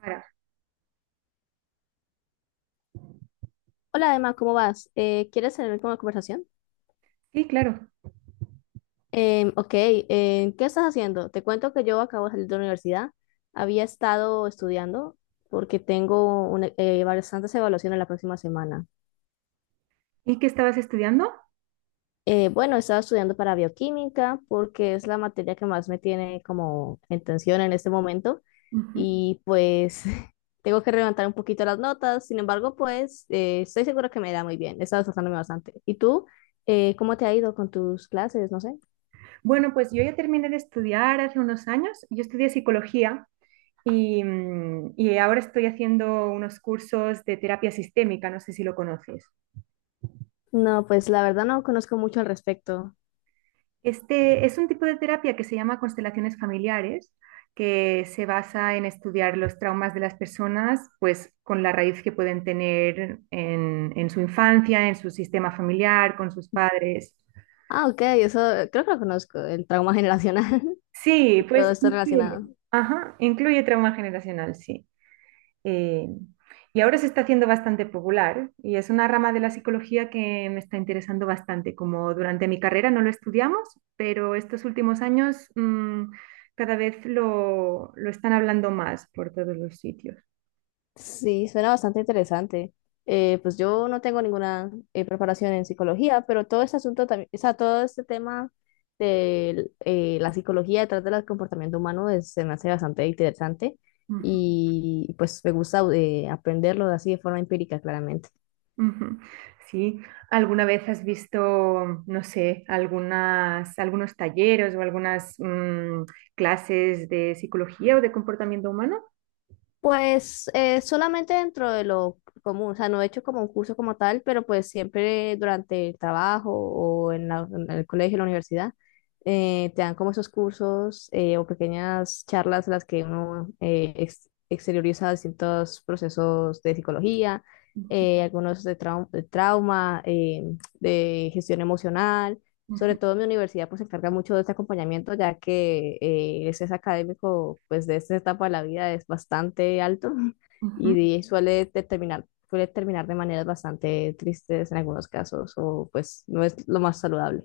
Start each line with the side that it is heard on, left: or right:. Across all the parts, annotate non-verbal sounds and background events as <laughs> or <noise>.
right: Sara.
left: Hola Emma, ¿cómo vas? ¿Quieres tener como conversación?
right: Sí, claro.
left: Ok, ¿qué estás haciendo? Te cuento que yo acabo de salir de la universidad. Había estado estudiando porque bastantes evaluaciones la próxima semana.
right: ¿Y qué estabas estudiando?
left: Bueno, estaba estudiando para bioquímica porque es la materia que más me tiene como en tensión en este momento,
right: Ujú.
left: y pues <laughs> tengo que levantar un poquito las notas. Sin embargo, pues estoy segura que me irá muy bien. He estado esforzándome bastante. ¿Y tú? ¿Cómo te ha ido con tus clases? No sé.
right: Bueno, pues yo ya terminé de estudiar hace unos años. Yo estudié psicología y ahora estoy haciendo unos cursos de terapia sistémica, no sé si lo conoces.
left: No, pues la verdad no conozco mucho al respecto.
right: Este es un tipo de terapia que se llama constelaciones familiares, que se basa en estudiar los traumas de las personas, pues con la raíz que pueden tener en su infancia, en su sistema familiar, con sus padres.
left: Ah, ok, eso creo que lo conozco, el trauma generacional <laughs>
right: Sí,
left: y todo
right: pues
left: esto
right: incluye,
left: relacionado.
right: ajá, incluye trauma generacional, sí. Eh, y ahora se está haciendo bastante popular y es una rama de la psicología que me está interesando bastante. Como durante mi carrera no lo estudiamos, pero estos últimos años cada vez lo están hablando más por todos los sitios.
left: Sí, suena bastante interesante. Pues yo no tengo ninguna preparación en psicología, pero todo este asunto también, o sea, todo este tema de la psicología detrás del comportamiento humano se me hace bastante interesante,
right: Ujú,
left: y pues me gusta aprenderlo así de forma empírica, claramente.
right: ujú. Sí, ¿alguna vez has visto, no sé, algunos talleres o algunas clases de psicología o de comportamiento humano?
left: Pues solamente dentro de lo común, o sea, no he hecho como un curso como tal, pero pues siempre durante el trabajo en el colegio, en la universidad, te dan como esos cursos o pequeñas charlas en las que uno exterioriza distintos procesos de psicología,
right: Ujú,
left: algunos de trauma, de gestión emocional. Sobre
right: ujú,
left: todo mi universidad pues se encarga mucho de este acompañamiento, ya que el estrés académico pues de esta etapa de la vida es bastante alto <laughs>
right: ujú.
left: suele suele terminar de maneras bastante tristes en algunos casos, o pues no es lo más saludable.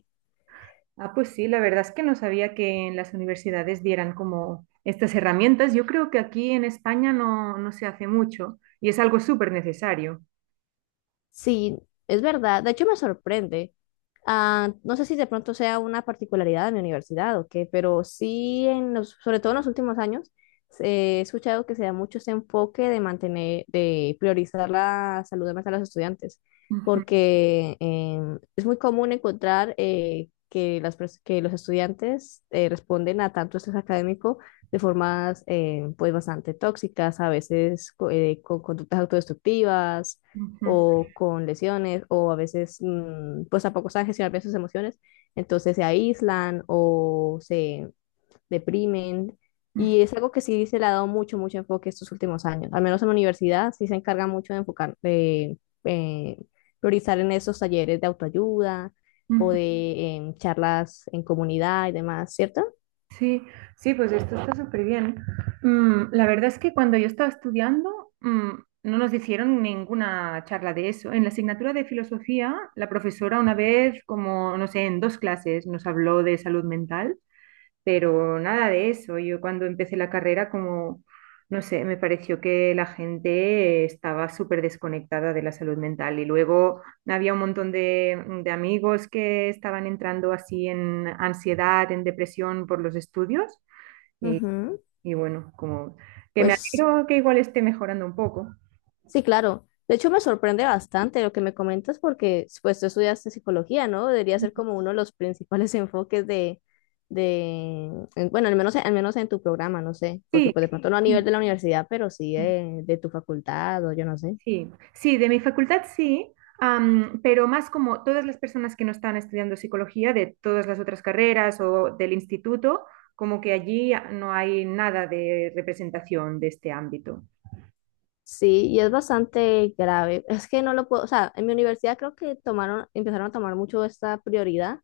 right: Ah, pues sí, la verdad es que no sabía que en las universidades dieran como estas herramientas. Yo creo que aquí en España no se hace mucho y es algo súper necesario.
left: Sí, es verdad. De hecho, me sorprende. Ah, no sé si de pronto sea una particularidad de mi universidad o qué, pero sí, en los, sobre todo en los últimos años, he escuchado que se da mucho ese enfoque de mantener, de priorizar la salud mental de los estudiantes,
right: Ujú,
left: porque es muy común encontrar que los estudiantes responden a tanto estrés académico de formas pues bastante tóxicas, a veces con conductas autodestructivas,
right: ujú,
left: o con lesiones, o a veces pues tampoco saben gestionar bien sus emociones, entonces se aíslan o se deprimen,
right: ujú,
left: y es algo que sí se le ha dado mucho, mucho enfoque estos últimos años. Al menos en la universidad sí se encarga mucho de enfocar, de eh, priorizar en esos talleres de autoayuda o
right: ujú.
left: de charlas en comunidad y demás, ¿cierto?
right: Sí, sí, pues esto está súper bien. La verdad es que cuando yo estaba estudiando, no nos hicieron ninguna charla de eso. En la asignatura de filosofía, la profesora una vez, como, no sé, en dos clases nos habló de salud mental. Pero nada de eso. Yo cuando empecé la carrera, como, no sé, me pareció que la gente estaba súper desconectada de la salud mental y luego había un montón de amigos que estaban entrando así en ansiedad, en depresión por los estudios y,
left: Ujú.
right: y bueno, como que me
left: Pues
right: alegro que igual esté mejorando un poco.
left: sí, claro. De hecho, me sorprende bastante lo que me comentas, porque pues tú estudiaste psicología, ¿no? Debería ser como uno de los principales <laughs> enfoques de, bueno, al menos en tu programa, no sé, porque
right: Sí.
left: pues de pronto no a nivel de la universidad, pero sí de tu facultad, o yo no sé.
right: Sí, sí, de mi facultad sí, pero más como todas las personas que no están estudiando psicología de todas las otras carreras o del instituto, como que allí no hay nada de representación de este ámbito.
left: Sí, y es bastante grave. Es que no lo puedo, o sea, en mi universidad creo que tomaron, empezaron a tomar mucho esta prioridad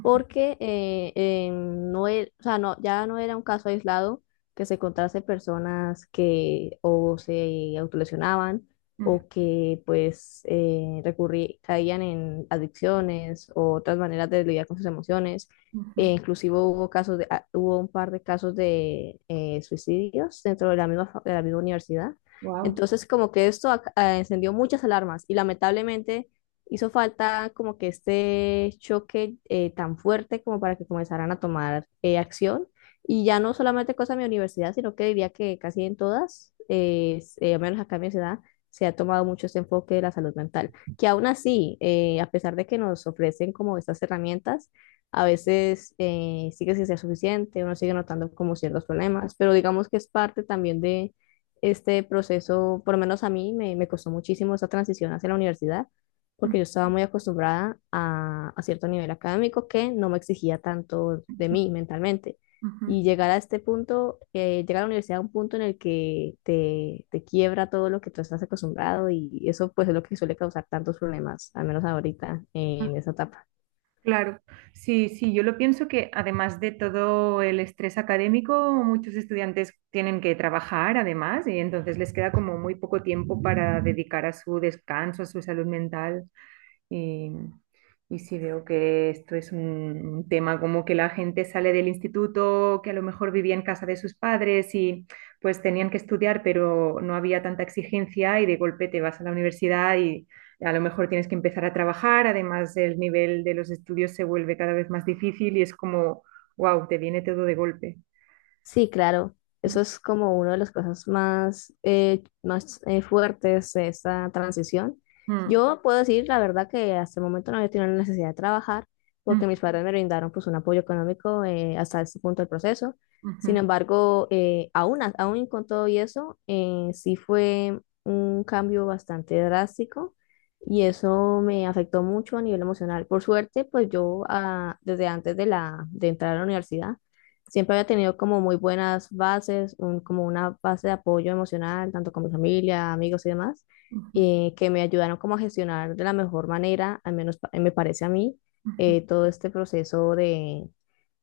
left: porque no, o sea, no, ya no era un caso aislado que se encontrase personas que o se autolesionaban, o que pues caían en adicciones o otras maneras de lidiar con sus emociones. E inclusive hubo casos de, ah, hubo un par de casos de suicidios dentro de la misma, de la misma universidad.
right: Wow.
left: Entonces, como que esto encendió muchas alarmas, y lamentablemente hizo falta como que este choque tan fuerte como para que comenzaran a tomar acción. Y ya no solamente cosa de mi universidad, sino que diría que casi en todas, al menos acá en mi ciudad, se ha tomado mucho este enfoque de la salud mental. Que aún así, a pesar de que nos ofrecen como estas herramientas, a veces sigue sin ser suficiente, uno sigue notando como ciertos problemas, pero digamos que es parte también de este proceso. Por lo menos a mí me costó muchísimo esa transición hacia la universidad, porque yo estaba muy acostumbrada a cierto nivel académico que no me exigía tanto de mí mentalmente. Y llegar a este punto, llegar a la universidad a un punto en el que te quiebra todo lo que tú estás acostumbrado, y eso pues es lo que suele causar tantos problemas, al menos ahorita en esa etapa.
right: Claro, sí, sí, yo lo pienso que además de todo el estrés académico, muchos estudiantes tienen que trabajar además y entonces les queda como muy poco tiempo para dedicar a su descanso, a su salud mental y, y sí veo que esto es un tema como que la gente sale del instituto, que a lo mejor vivía en casa de sus padres y pues tenían que estudiar, pero no había tanta exigencia y de golpe te vas a la universidad a lo mejor tienes que empezar a trabajar, además el nivel de los estudios se vuelve cada vez más difícil y es como, wow, te viene todo de golpe.
left: Sí, claro.
right: Mm,
left: Eso es como una de las cosas más, más fuertes de esta transición.
right: mm,
left: Yo puedo decir la verdad que hasta el momento no he tenido la necesidad de trabajar,
right: mm,
left: porque mis padres me brindaron pues un apoyo económico hasta este punto del proceso.
right: ujú,
left: Sin embargo, aún con todo y eso, sí fue un cambio bastante drástico, y eso me afectó mucho a nivel emocional. Por suerte, pues yo ah, desde antes de, la, de entrar a la universidad, siempre había tenido como muy buenas bases, como una base de apoyo emocional, tanto con mi familia, amigos y demás,
right: ujú,
left: que me ayudaron como a gestionar de la mejor manera, al menos me parece a mí,
right: ujú,
left: todo este proceso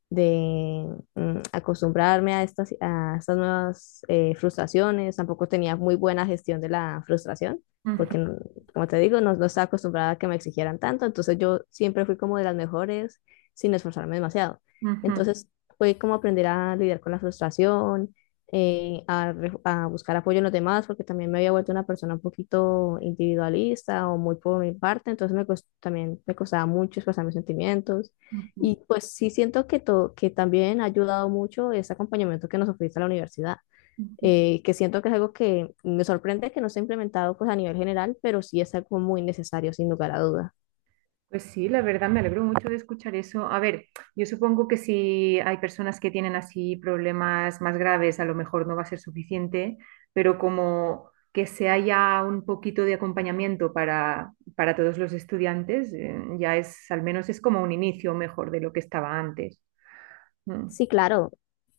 left: de acostumbrarme a estas nuevas frustraciones. Tampoco tenía muy buena gestión de la frustración,
right: ujú,
left: porque, como te digo, no, no estaba acostumbrada a que me exigieran tanto. Entonces yo siempre fui como de las mejores sin esforzarme demasiado.
right: ujú,
left: Entonces fue como aprender a lidiar con la frustración, a buscar apoyo en los demás, porque también me había vuelto una persona un poquito individualista o muy por mi parte. Entonces también me costaba mucho expresar mis sentimientos.
right: ujú,
left: Y pues sí siento que, que también ha ayudado mucho ese acompañamiento que nos ofrece la universidad,
right: ujú.
left: que siento que es algo que me sorprende que no se ha implementado pues a nivel general, pero sí es algo muy necesario, sin lugar a duda.
right: Pues sí, la verdad me alegro mucho de escuchar eso. A ver, yo supongo que si hay personas que tienen así problemas más graves, a lo mejor no va a ser suficiente, pero como que se haya un poquito de acompañamiento para todos los estudiantes, ya es, al menos es como un inicio mejor de lo que estaba antes. Mm,
left: Sí, claro,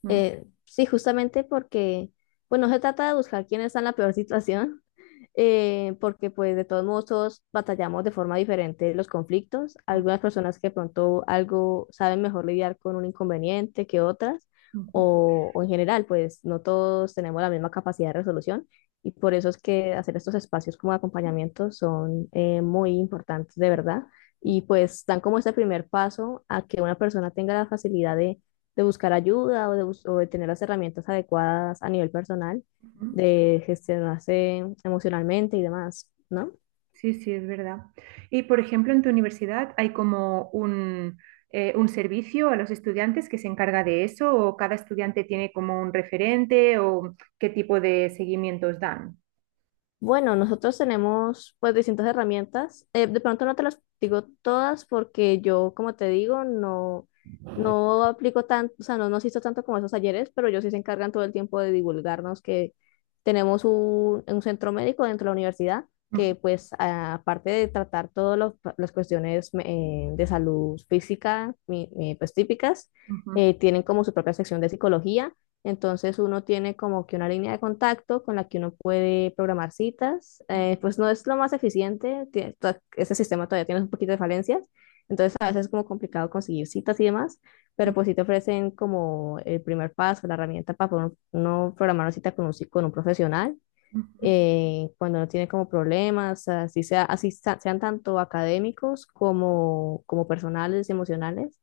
right: mm,
left: sí, justamente porque, pues no se trata de buscar quién está en la peor <laughs> situación, porque pues de todos modos todos batallamos de forma diferente los conflictos.
right: mm,
left: Algunas personas que de pronto algo saben mejor lidiar con un inconveniente que otras,
right: mm,
left: o en general pues no todos tenemos la misma capacidad de resolución, y por eso es que hacer estos espacios como de acompañamiento son muy importantes de verdad,
right: mm, mm.
left: y pues dan como ese primer paso a que una persona tenga la facilidad de buscar ayuda, o de tener las herramientas adecuadas a nivel personal
right: Mm.
left: de gestionarse emocionalmente y demás, ¿no?
right: Sí, sí, es verdad. Y, por ejemplo, en tu universidad hay como un servicio a los estudiantes que se encarga de eso, o cada estudiante tiene como un referente, o qué tipo de seguimientos dan.
left: Bueno, nosotros tenemos pues distintas herramientas. De pronto no te las digo todas porque yo, como te digo, no, no aplico tanto, o sea, no nos hizo tanto como esos talleres, pero ellos sí se encargan todo el tiempo de divulgarnos que tenemos un centro médico dentro de la universidad
right: Ujú,
left: que pues aparte de tratar todas las cuestiones de salud física, pues típicas,
right: ujú,
left: tienen como su propia sección de psicología. Entonces uno tiene como que una línea de contacto con la que uno puede programar citas.
right: ujú,
left: Pues no es lo más eficiente, ese sistema todavía tiene un poquito de falencias, entonces a veces es como complicado conseguir citas y demás, pero pues sí te ofrecen como el primer paso, la herramienta para poder uno programar una cita con con un profesional
right: ujú,
left: cuando no tiene como problemas, así sea, sean tanto académicos como, como personales y emocionales,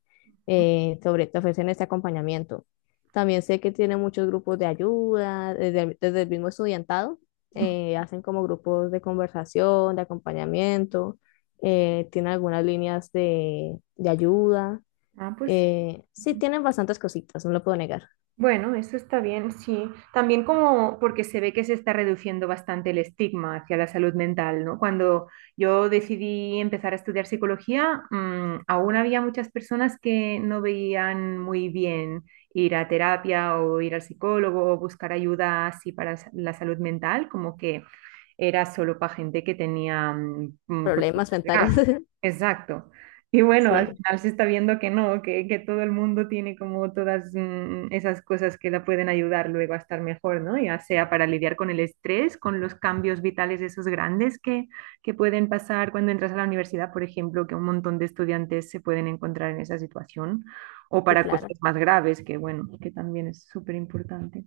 right: ujú.
left: te ofrecen este acompañamiento. También sé que tiene muchos grupos de ayuda, desde, desde el mismo estudiantado,
right: Ujú.
left: hacen como grupos de conversación, de acompañamiento, tienen algunas líneas de ayuda.
right: Ah, pues.
left: Sí, tienen bastantes cositas, no lo puedo negar.
right: Bueno, eso está bien, sí. También como porque se ve que se está reduciendo bastante el estigma hacia la salud mental, ¿no? Cuando yo decidí empezar a estudiar psicología, aún había muchas personas que no veían muy bien ir a terapia o ir al psicólogo o buscar ayuda así para la salud mental, como que era solo para gente que tenía
left: Problemas
right: problemas
left: mentales.
right: graves.
left: <laughs>
right: Exacto. Y bueno, al
left: Sí,
right: final se está viendo que no, que todo el mundo tiene como todas esas cosas que la pueden ayudar luego a estar mejor, ¿no? Ya sea para lidiar con el estrés, con los cambios vitales esos grandes que pueden pasar cuando entras a la universidad, por ejemplo, que un montón de estudiantes se pueden encontrar en esa situación, o
left: sí,
right: para cosas
left: claro.
right: más graves, que bueno, que también es súper importante.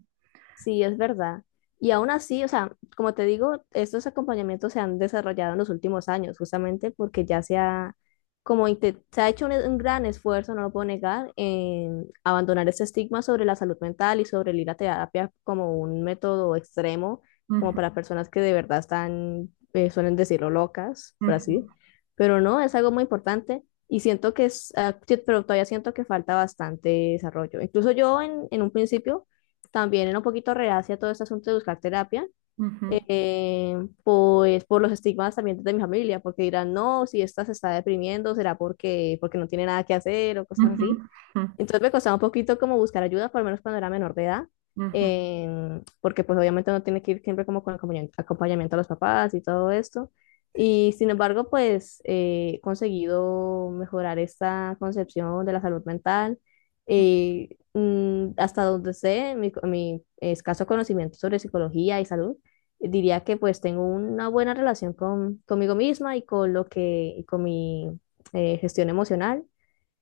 left: Sí, es verdad. Y aún así, o sea, como te digo, estos acompañamientos se han desarrollado en los últimos años, justamente porque ya se ha, se ha hecho un gran esfuerzo, no lo puedo negar, en abandonar ese estigma sobre la salud mental y sobre el ir a terapia como un método extremo, como
right: Ujú,
left: para personas que de verdad están, suelen decirlo, locas, por así. Pero no, es algo muy importante. Y siento que es, ah, sí, pero todavía siento que falta bastante desarrollo. Incluso yo en un principio también era un poquito reacia a todo este asunto de buscar terapia,
right: ujú,
left: eh, pues por los estigmas también de mi familia, porque dirán, no, si esta se está deprimiendo, será porque, porque no tiene nada que hacer o cosas
right: ujú,
left: así.
right: ujú, ujú,
left: Entonces me costaba un poquito como buscar ayuda, por lo menos cuando era menor de edad,
right: ujú,
left: porque pues obviamente uno tiene que ir siempre como con acompañamiento a los papás y todo esto. Y sin embargo, pues he conseguido mejorar esta concepción de la salud mental. Hasta donde sé, mi escaso conocimiento sobre psicología y salud, diría que pues tengo una buena relación con, conmigo misma y con lo que, y con mi gestión emocional,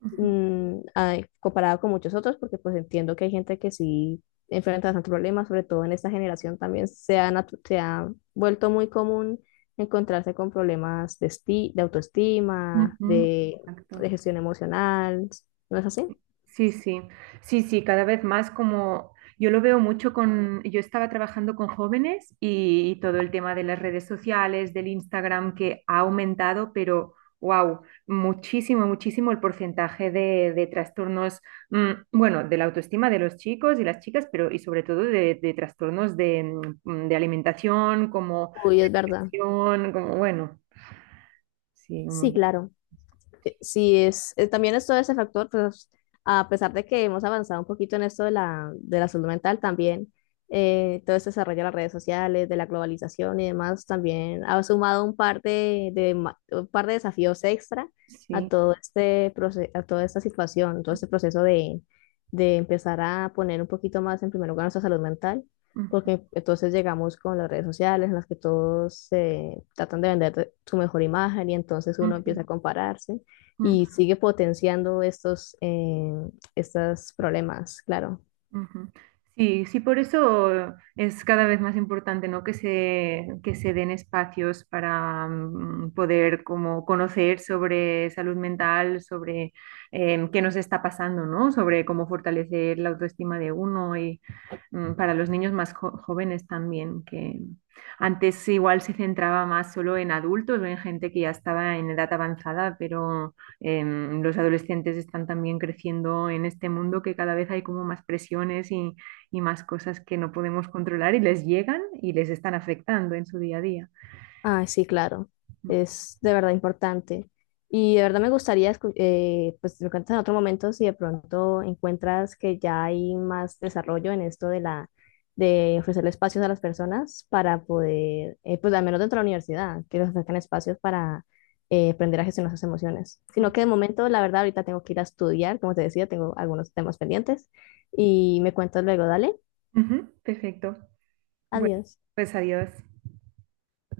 right: ujú,
left: comparado con muchos otros, porque pues entiendo que hay gente que sí enfrenta bastantes problemas, sobre todo en esta generación también se ha, se ha vuelto muy común encontrarse con problemas de autoestima,
right: ujú. Exacto.
left: de gestión emocional, ¿no es así?
right: Sí, sí, sí, sí, cada vez más como yo lo veo mucho con, yo estaba trabajando con jóvenes y, todo el tema de las redes sociales, del Instagram que ha aumentado, pero wow, muchísimo, muchísimo el porcentaje de trastornos, bueno, de la autoestima de los chicos y las chicas, pero y sobre todo de trastornos de alimentación, como
left: Uy, es verdad.
right: presión, como bueno, sí, un
left: Sí,
right: mundo,
left: claro. Sí, es, también es todo ese factor. Pues a pesar de que hemos avanzado un poquito en esto de la salud mental, también todo este desarrollo de las redes sociales, de la globalización y demás, también ha sumado un par un par de desafíos extra a
right: sí.
left: todo a toda esta situación, todo este proceso de empezar a poner un poquito más en primer lugar nuestra salud mental,
right: Ujú,
left: porque entonces llegamos con las redes sociales en las que todos tratan de vender su mejor imagen, y entonces uno
right: ujú,
left: empieza a compararse
right: ujú.
left: y sigue potenciando estos, estos problemas, claro.
right: Ujú. Sí, sí, por eso es cada vez más importante, ¿no? Que se den espacios para poder como conocer sobre salud mental, sobre qué nos está pasando, ¿no? Sobre cómo fortalecer la autoestima de uno para los niños más jóvenes también, que antes igual se centraba más solo en adultos o en gente que ya estaba en edad avanzada, pero los adolescentes están también creciendo en este mundo que cada vez hay como más presiones y más cosas que no podemos controlar y les llegan y les están afectando en su día a día.
left: Ah, sí, claro. Es de verdad importante. Y de verdad me gustaría, pues me cuentas en otro momento si de pronto encuentras que ya hay más desarrollo en esto de la, de ofrecerle espacios a las personas para poder, pues al menos dentro de la universidad, que les ofrezcan espacios para aprender a gestionar sus emociones. Sino que de momento, la verdad, ahorita tengo que ir a estudiar, como te decía, tengo algunos temas pendientes y me cuentas luego, dale.
right: Ujú, perfecto. Bueno,
left: Adiós.
right: pues adiós.